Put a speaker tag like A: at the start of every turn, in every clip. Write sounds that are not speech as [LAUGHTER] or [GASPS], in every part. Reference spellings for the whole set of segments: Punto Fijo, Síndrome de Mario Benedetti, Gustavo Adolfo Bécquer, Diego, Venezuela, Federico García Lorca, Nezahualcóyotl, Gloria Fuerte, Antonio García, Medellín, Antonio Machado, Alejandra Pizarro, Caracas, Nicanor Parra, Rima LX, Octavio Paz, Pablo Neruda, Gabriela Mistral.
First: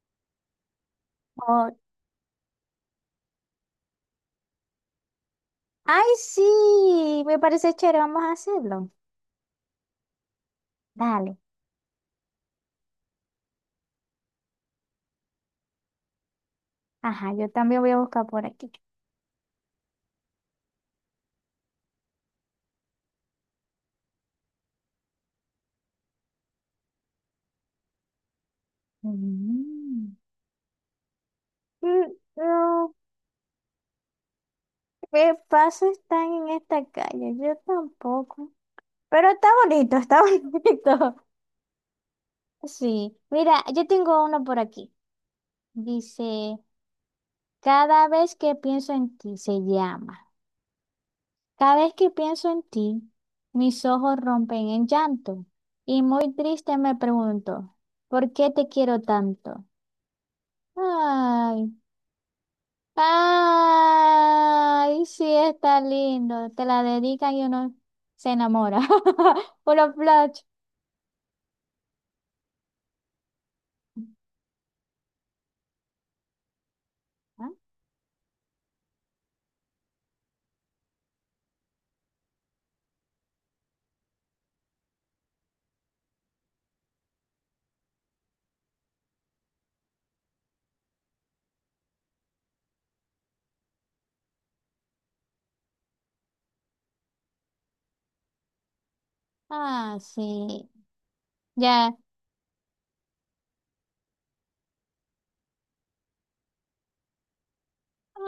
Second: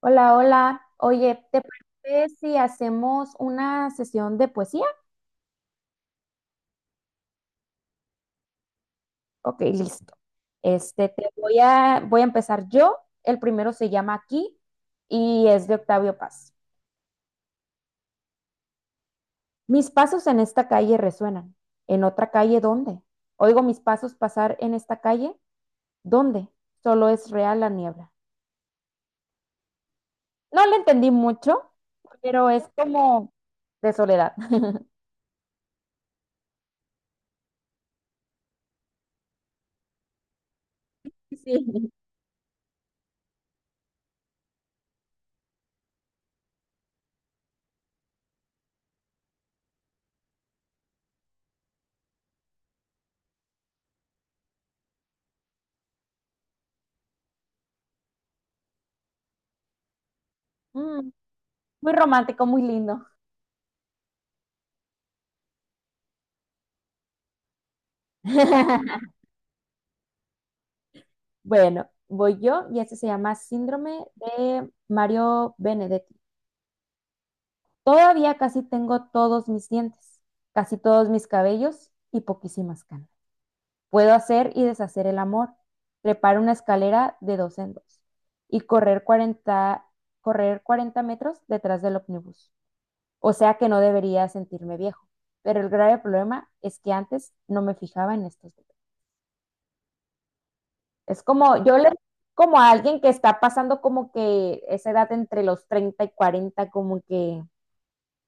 A: Hola, hola. Oye, ¿te
B: Oh,
A: parece si hacemos una sesión de poesía?
B: ay, sí, me parece chévere, vamos a hacerlo.
A: Ok, listo. Este,
B: Dale.
A: voy a empezar yo. El primero se llama Aquí y es de Octavio Paz.
B: Ajá, yo también voy a buscar por aquí.
A: Mis pasos en esta calle resuenan. ¿En otra calle dónde? Oigo mis pasos pasar en esta calle. ¿Dónde? Solo es real la niebla.
B: Mm.
A: No le entendí mucho,
B: Mm,
A: pero es
B: no,
A: como de soledad. [LAUGHS]
B: ¿qué paso están en esta calle? Yo tampoco. Pero está bonito, está [LAUGHS] bonito.
A: Sí.
B: Sí, mira, yo tengo uno por aquí. Dice, cada vez que pienso en ti, se llama. Cada vez que pienso en ti, mis ojos rompen en llanto. Y muy triste me pregunto, ¿por qué te quiero tanto?
A: Mm,
B: Ay,
A: muy romántico, muy lindo.
B: ay, sí está lindo. Te la dedican y uno se enamora.
A: [LAUGHS]
B: [LAUGHS] Puro flash.
A: Bueno, voy yo y este se llama Síndrome de Mario Benedetti.
B: Ah,
A: Todavía casi tengo todos mis dientes, casi todos mis cabellos y poquísimas canas. Puedo hacer y deshacer el amor, trepar una escalera de dos en dos y correr 40 metros detrás del ómnibus. O sea que no debería sentirme viejo, pero el grave problema es que antes no me fijaba en estos detalles.
B: ah, sí.
A: Es como, yo le
B: Ya.
A: como a alguien que está pasando como que esa edad entre los 30 y cuarenta como que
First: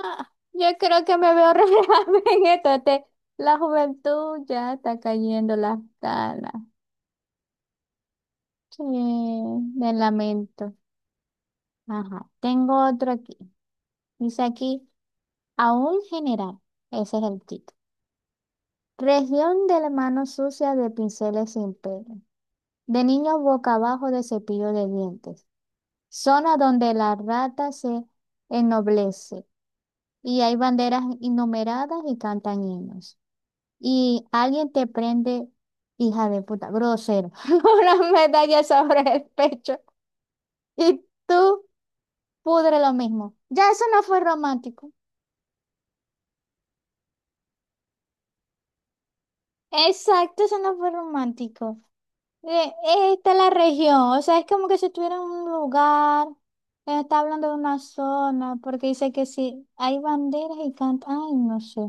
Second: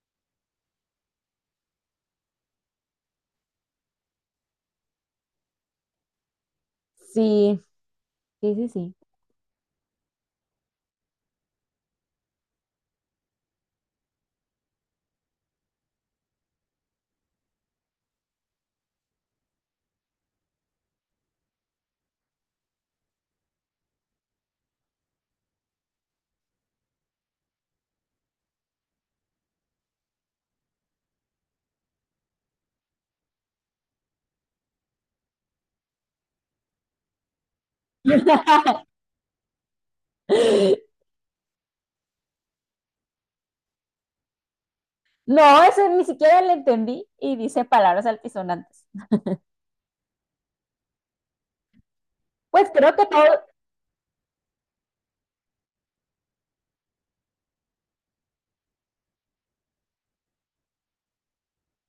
B: Ah, yo creo que me veo reflejada [LAUGHS] en esto. La juventud ya está cayendo las canas.
A: sí, sí, sí,
B: Sí,
A: sí.
B: me lamento. Ajá. Tengo otro aquí. Dice aquí, a un general. Ese es el título. Región de la mano sucia de pinceles sin pelo, de niños boca abajo de cepillo de dientes, zona donde la rata se ennoblece y hay banderas innumeradas y cantan himnos. Y alguien te prende, hija de puta, grosero, [LAUGHS] una medalla sobre el pecho y
A: [GASPS] [LAUGHS]
B: tú pudre lo mismo. Ya eso no fue romántico.
A: No, eso ni siquiera le entendí y dice palabras altisonantes.
B: Exacto, eso no fue romántico.
A: Pues
B: Eh,
A: creo que todo,
B: Esta es la región, o sea, es como que si estuviera en un lugar. Ella está hablando de una zona, porque dice que si hay banderas y canta, ay, no sé.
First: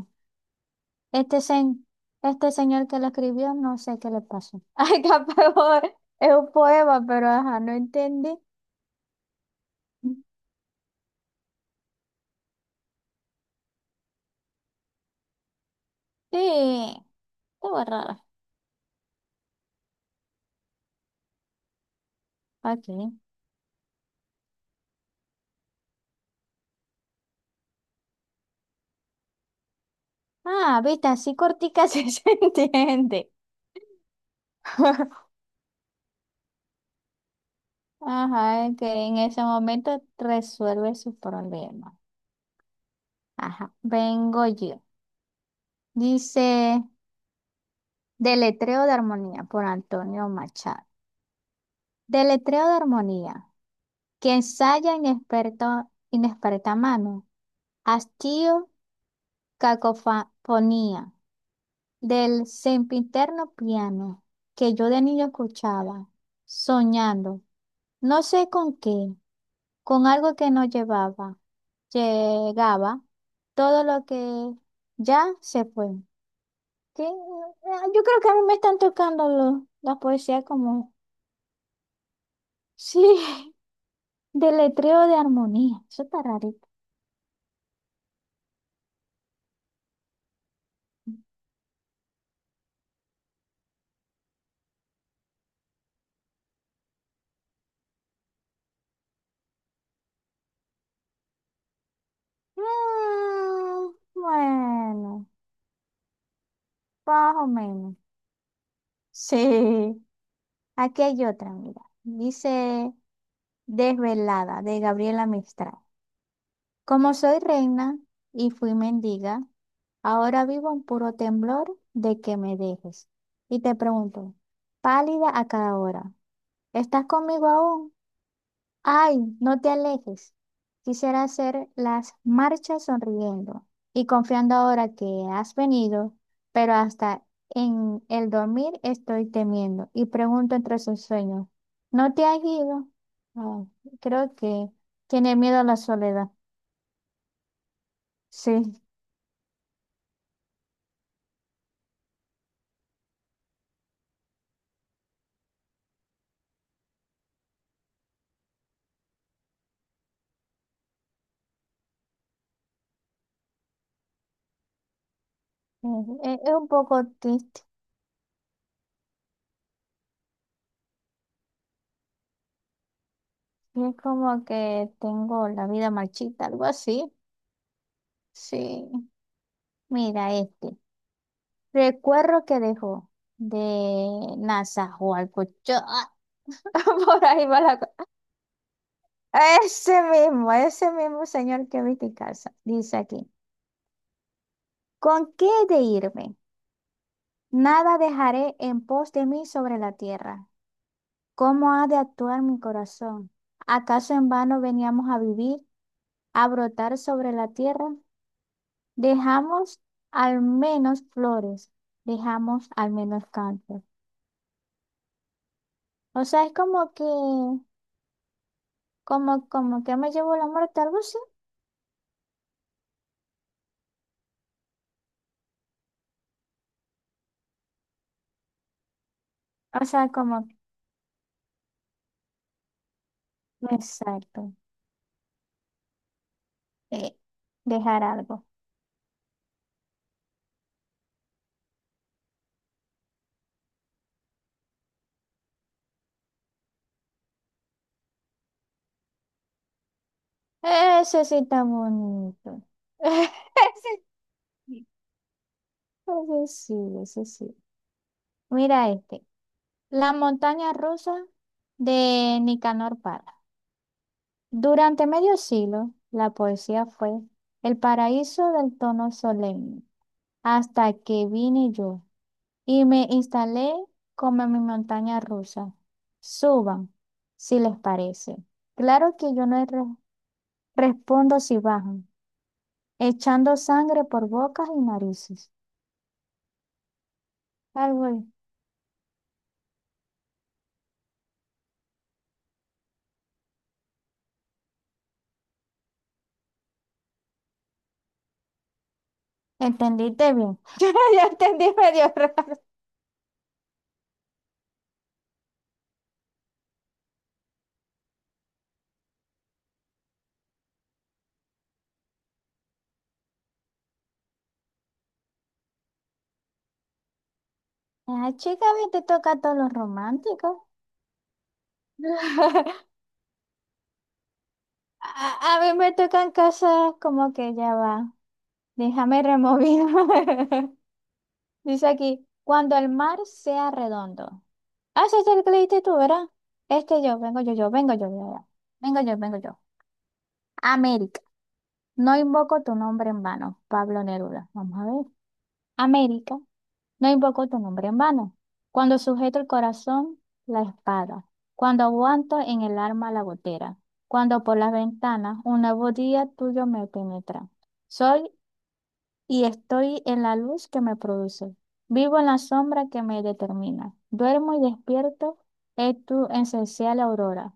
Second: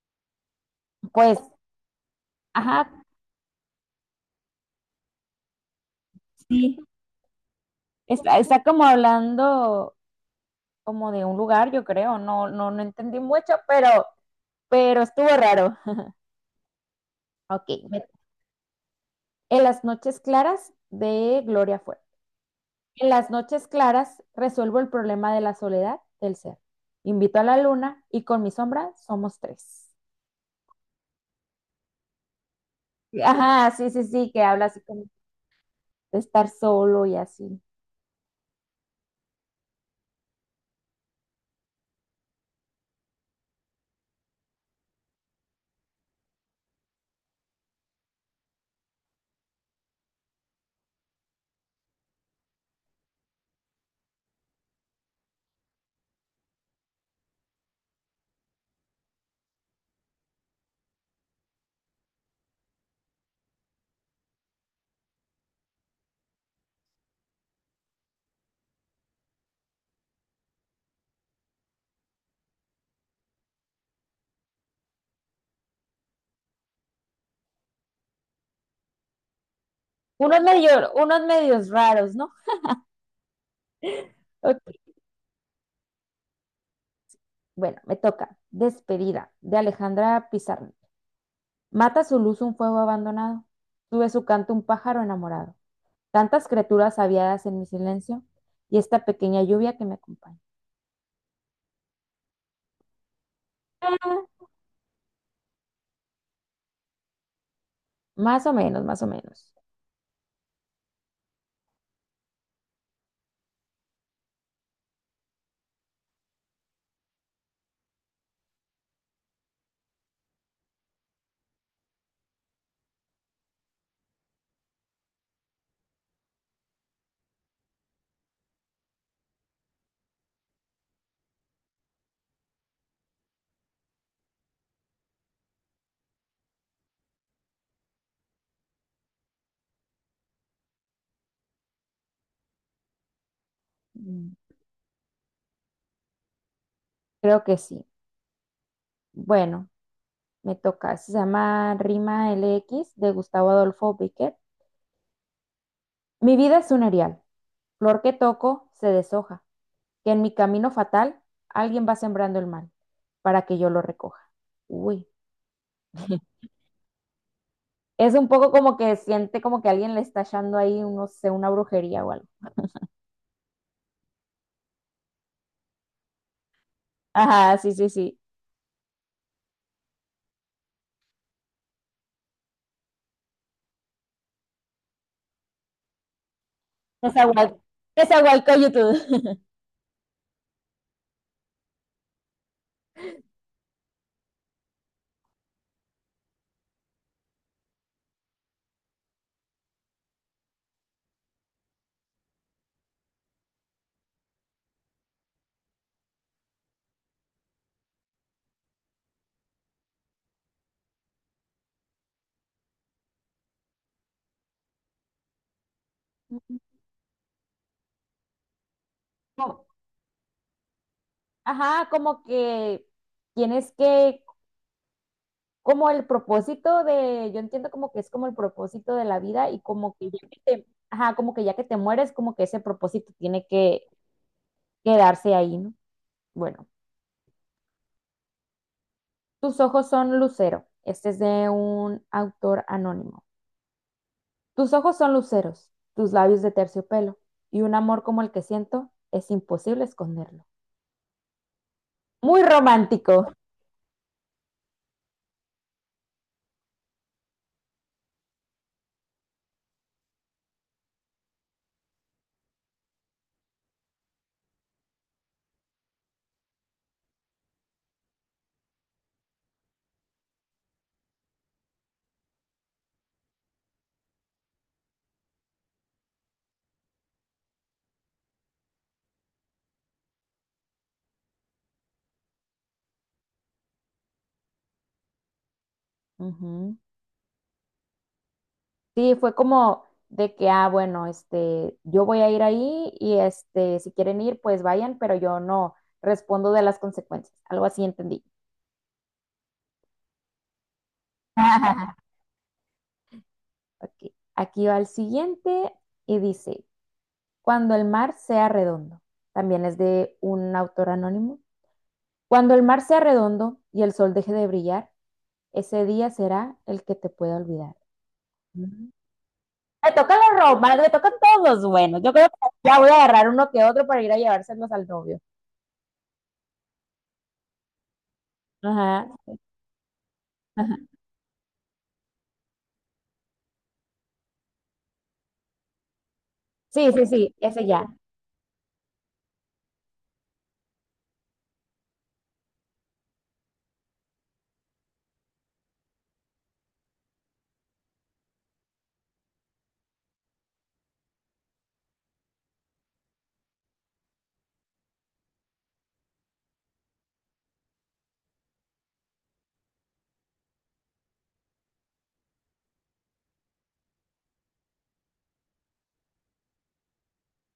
B: Este,
A: pues,
B: este señor
A: ajá,
B: que lo escribió, no sé qué le pasó. [LAUGHS] Ay, capaz es un
A: sí,
B: poema, pero ajá, no entendí.
A: está, está como hablando como de un lugar, yo creo, no, no, no entendí mucho, pero estuvo raro.
B: Sí,
A: Ok,
B: estuvo raro.
A: en las noches claras de Gloria Fuerte. En
B: Ok.
A: las noches claras resuelvo el problema de la soledad del ser. Invito a la luna y con mi sombra somos tres.
B: Ah, viste, así cortica sí se [LAUGHS] entiende.
A: Ajá, sí, sí, sí, que habla así como
B: [LAUGHS]
A: de estar solo y así.
B: Ajá, es que en ese momento resuelve sus problemas. Ajá, vengo yo. Dice, Deletreo de Armonía por Antonio Machado. Deletreo de armonía, que ensaya inexperto, inexperta mano, hastío, cacofonía, del sempiterno piano, que yo de niño escuchaba, soñando, no sé con qué, con algo que no llevaba, llegaba, todo lo que ya se fue. Que, yo creo que a mí me están tocando la
A: Unos
B: poesía
A: medio,
B: como,
A: unos medios raros, ¿no?
B: sí, [LAUGHS]
A: Ok,
B: deletreo de armonía, eso está rarito.
A: bueno, me toca. Despedida de Alejandra Pizarro. Mata su luz un fuego abandonado. Sube su canto un pájaro enamorado. Tantas criaturas aviadas en mi silencio y esta pequeña lluvia que me acompaña.
B: Mm,
A: Ah,
B: bueno, más o menos.
A: más o menos, más o menos.
B: Sí. Aquí hay otra, mira. Dice Desvelada, de Gabriela Mistral. Como soy reina y fui mendiga, ahora vivo en puro temblor de que me dejes. Y te pregunto, pálida a cada hora, ¿estás conmigo aún? Ay, no te alejes. Quisiera hacer las marchas sonriendo y confiando ahora que has venido, pero hasta en el dormir estoy temiendo y pregunto entre sus sueños, ¿no te has ido? Ay, creo
A: Mm.
B: que tiene miedo a la soledad.
A: Creo que sí.
B: Sí,
A: Bueno, me toca. Se llama Rima LX de Gustavo Adolfo Bécquer. Mi vida es un erial, flor que toco se deshoja, que en mi camino fatal alguien va sembrando el mal para que yo lo recoja. Uy,
B: es, es un poco triste.
A: es un poco como que siente como que alguien le está echando ahí, no sé, una brujería o algo.
B: Es como que tengo la vida marchita, algo así.
A: Ajá, sí, sí, sí.
B: Sí, mira este. Recuerdo que dejó de Nazahualcóyotl. [LAUGHS] Por ahí
A: Nezahual-
B: va la cosa.
A: Nezahualcóyotl.
B: Ese mismo señor que vi en casa. Dice aquí: ¿Con qué he de irme? Nada dejaré en pos de mí sobre la tierra. ¿Cómo ha de actuar mi corazón? ¿Acaso en vano veníamos a vivir, a brotar sobre la tierra? Dejamos al menos flores, dejamos al menos cantos. O sea, es
A: [LAUGHS]
B: como que. Como,
A: Como-
B: como que me llevó la muerte, algo así.
A: Ajá, como que tienes que como el propósito de, yo entiendo como que es como el propósito de la vida y
B: O
A: como
B: sea,
A: que ya
B: como,
A: que te, ajá, como que ya que te mueres, como que ese propósito tiene que
B: exacto.
A: quedarse ahí, ¿no? Bueno,
B: eh, Dejar algo.
A: tus ojos son lucero. Este es de un autor anónimo. Tus ojos son luceros, tus labios de terciopelo y un amor como el que siento es imposible esconderlo.
B: Ese sí está
A: Muy
B: bonito.
A: romántico.
B: [LAUGHS] Ese sí, ese sí, ese sí. Mira este. La montaña rusa de Nicanor Parra. Durante medio siglo, la poesía fue el paraíso del tono solemne. Hasta que vine yo. Y me instalé como en mi montaña rusa. Suban, si les parece. Claro que yo no respondo si bajan, echando sangre por bocas y narices.
A: Ujú.
B: Algo ahí.
A: Sí, fue como de que, ah, bueno, este, yo voy a ir ahí y este, si quieren ir, pues vayan, pero yo no respondo de las consecuencias. Algo así entendí.
B: ¿Entendiste bien? [LAUGHS] Yo entendí
A: [LAUGHS]
B: medio raro.
A: Ok, aquí va el siguiente y dice, cuando el mar sea redondo, también es de un autor anónimo. Cuando el mar sea redondo y el sol deje de brillar, ese día será el que te pueda olvidar.
B: Ah, chica, a
A: Mm.
B: mí te toca todos los
A: Me tocan los
B: románticos.
A: romanos, me tocan todos los buenos. Yo creo que ya voy a
B: [LAUGHS]
A: agarrar uno que otro para ir a llevárselos al novio.
B: A, a mí me tocan cosas como que ya va.
A: Ajá.
B: Déjame remover. [LAUGHS]
A: Ajá.
B: Dice aquí, cuando el mar sea redondo. Ah, ese es el que leíste tú, ¿verdad?
A: Sí,
B: Este
A: sí,
B: yo,
A: sí,
B: vengo yo,
A: ese
B: yo,
A: ya.
B: vengo yo, yo, yo. Vengo yo, vengo yo. América, no invoco tu nombre en vano, Pablo Neruda. Vamos a ver. América, no invoco tu nombre en vano. Cuando sujeto el corazón, la espada. Cuando aguanto en el arma la gotera. Cuando por las ventanas un nuevo día tuyo me penetra. Soy y estoy en la luz que me produce. Vivo en la sombra que me determina. Duermo y despierto, es tu esencial aurora.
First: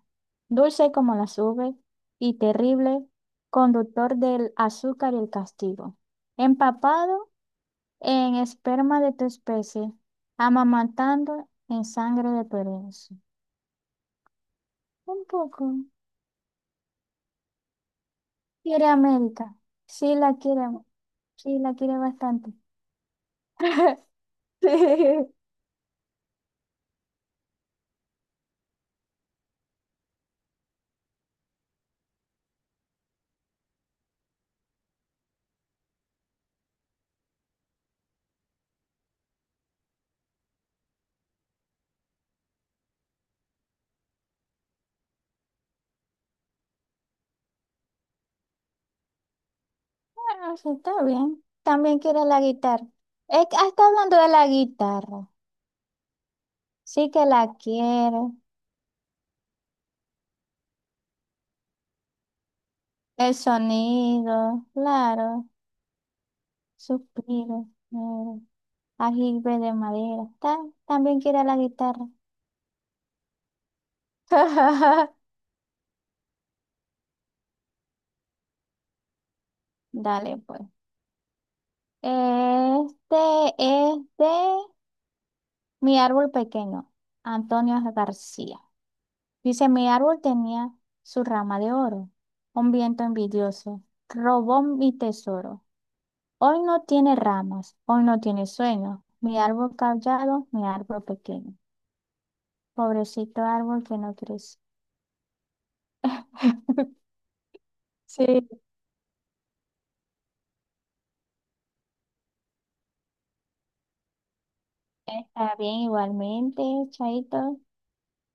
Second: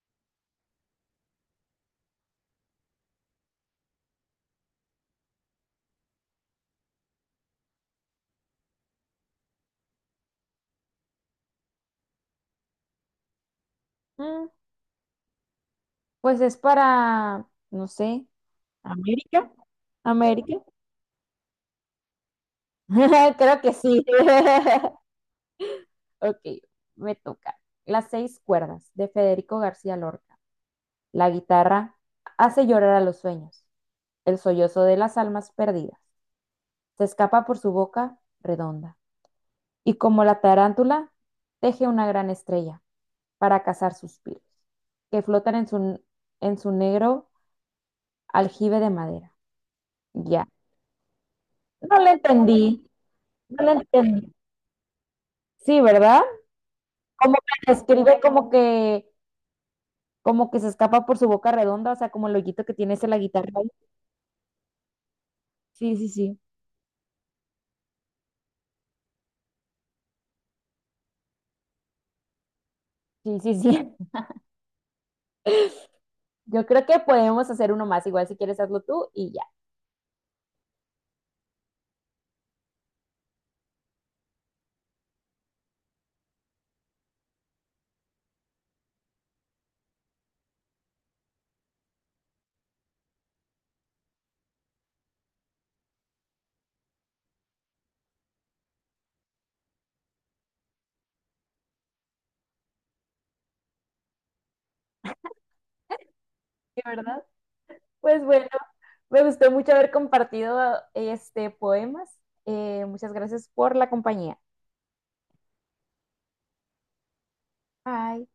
B: Dulce como las nubes y terrible, conductor del azúcar y el castigo. Empapado en esperma de tu especie, amamantando en sangre de tu herencia.
A: Mm,
B: Un poco.
A: pues es para, no sé,
B: Quiere
A: América.
B: América. Sí la
A: América.
B: quiere, sí la quiere bastante.
A: [LAUGHS] Creo que sí.
B: [LAUGHS]
A: [LAUGHS]
B: Sí.
A: Ok, me toca. Las seis cuerdas de Federico García Lorca. La guitarra hace llorar a los sueños, el sollozo de las almas perdidas. Se escapa por su boca redonda y como la tarántula teje una gran estrella para cazar suspiros que flotan en su negro aljibe de madera. Ya.
B: Ah, sí, está bien.
A: No
B: También
A: le
B: quiere la
A: entendí,
B: guitarra.
A: no
B: Ah,
A: le
B: está hablando de
A: entendí.
B: la guitarra.
A: Sí, ¿verdad?
B: Sí que
A: Como
B: la
A: que
B: quiere.
A: escribe como que se escapa por su boca redonda, o sea, como el hoyito que tiene ese la
B: El
A: guitarra ahí.
B: sonido, claro.
A: Sí, sí, sí,
B: Suspiro. Ajibe de madera. Está, también quiere la guitarra.
A: sí, sí, sí.
B: [LAUGHS]
A: [LAUGHS] Yo creo que podemos hacer uno más, igual si quieres hazlo tú y ya.
B: Dale, pues. Este es de Mi árbol pequeño, Antonio García. Dice, mi árbol tenía su rama de oro, un viento envidioso, robó mi tesoro. Hoy no tiene ramas, hoy no tiene sueño. Mi árbol callado, mi árbol pequeño. Pobrecito árbol que no crece.
A: Sí,
B: [LAUGHS]
A: ¿verdad? Pues bueno,
B: Sí.
A: me gustó mucho haber compartido este poemas. Muchas gracias por la compañía.
B: Está bien, igualmente, Chaito.
A: Bye.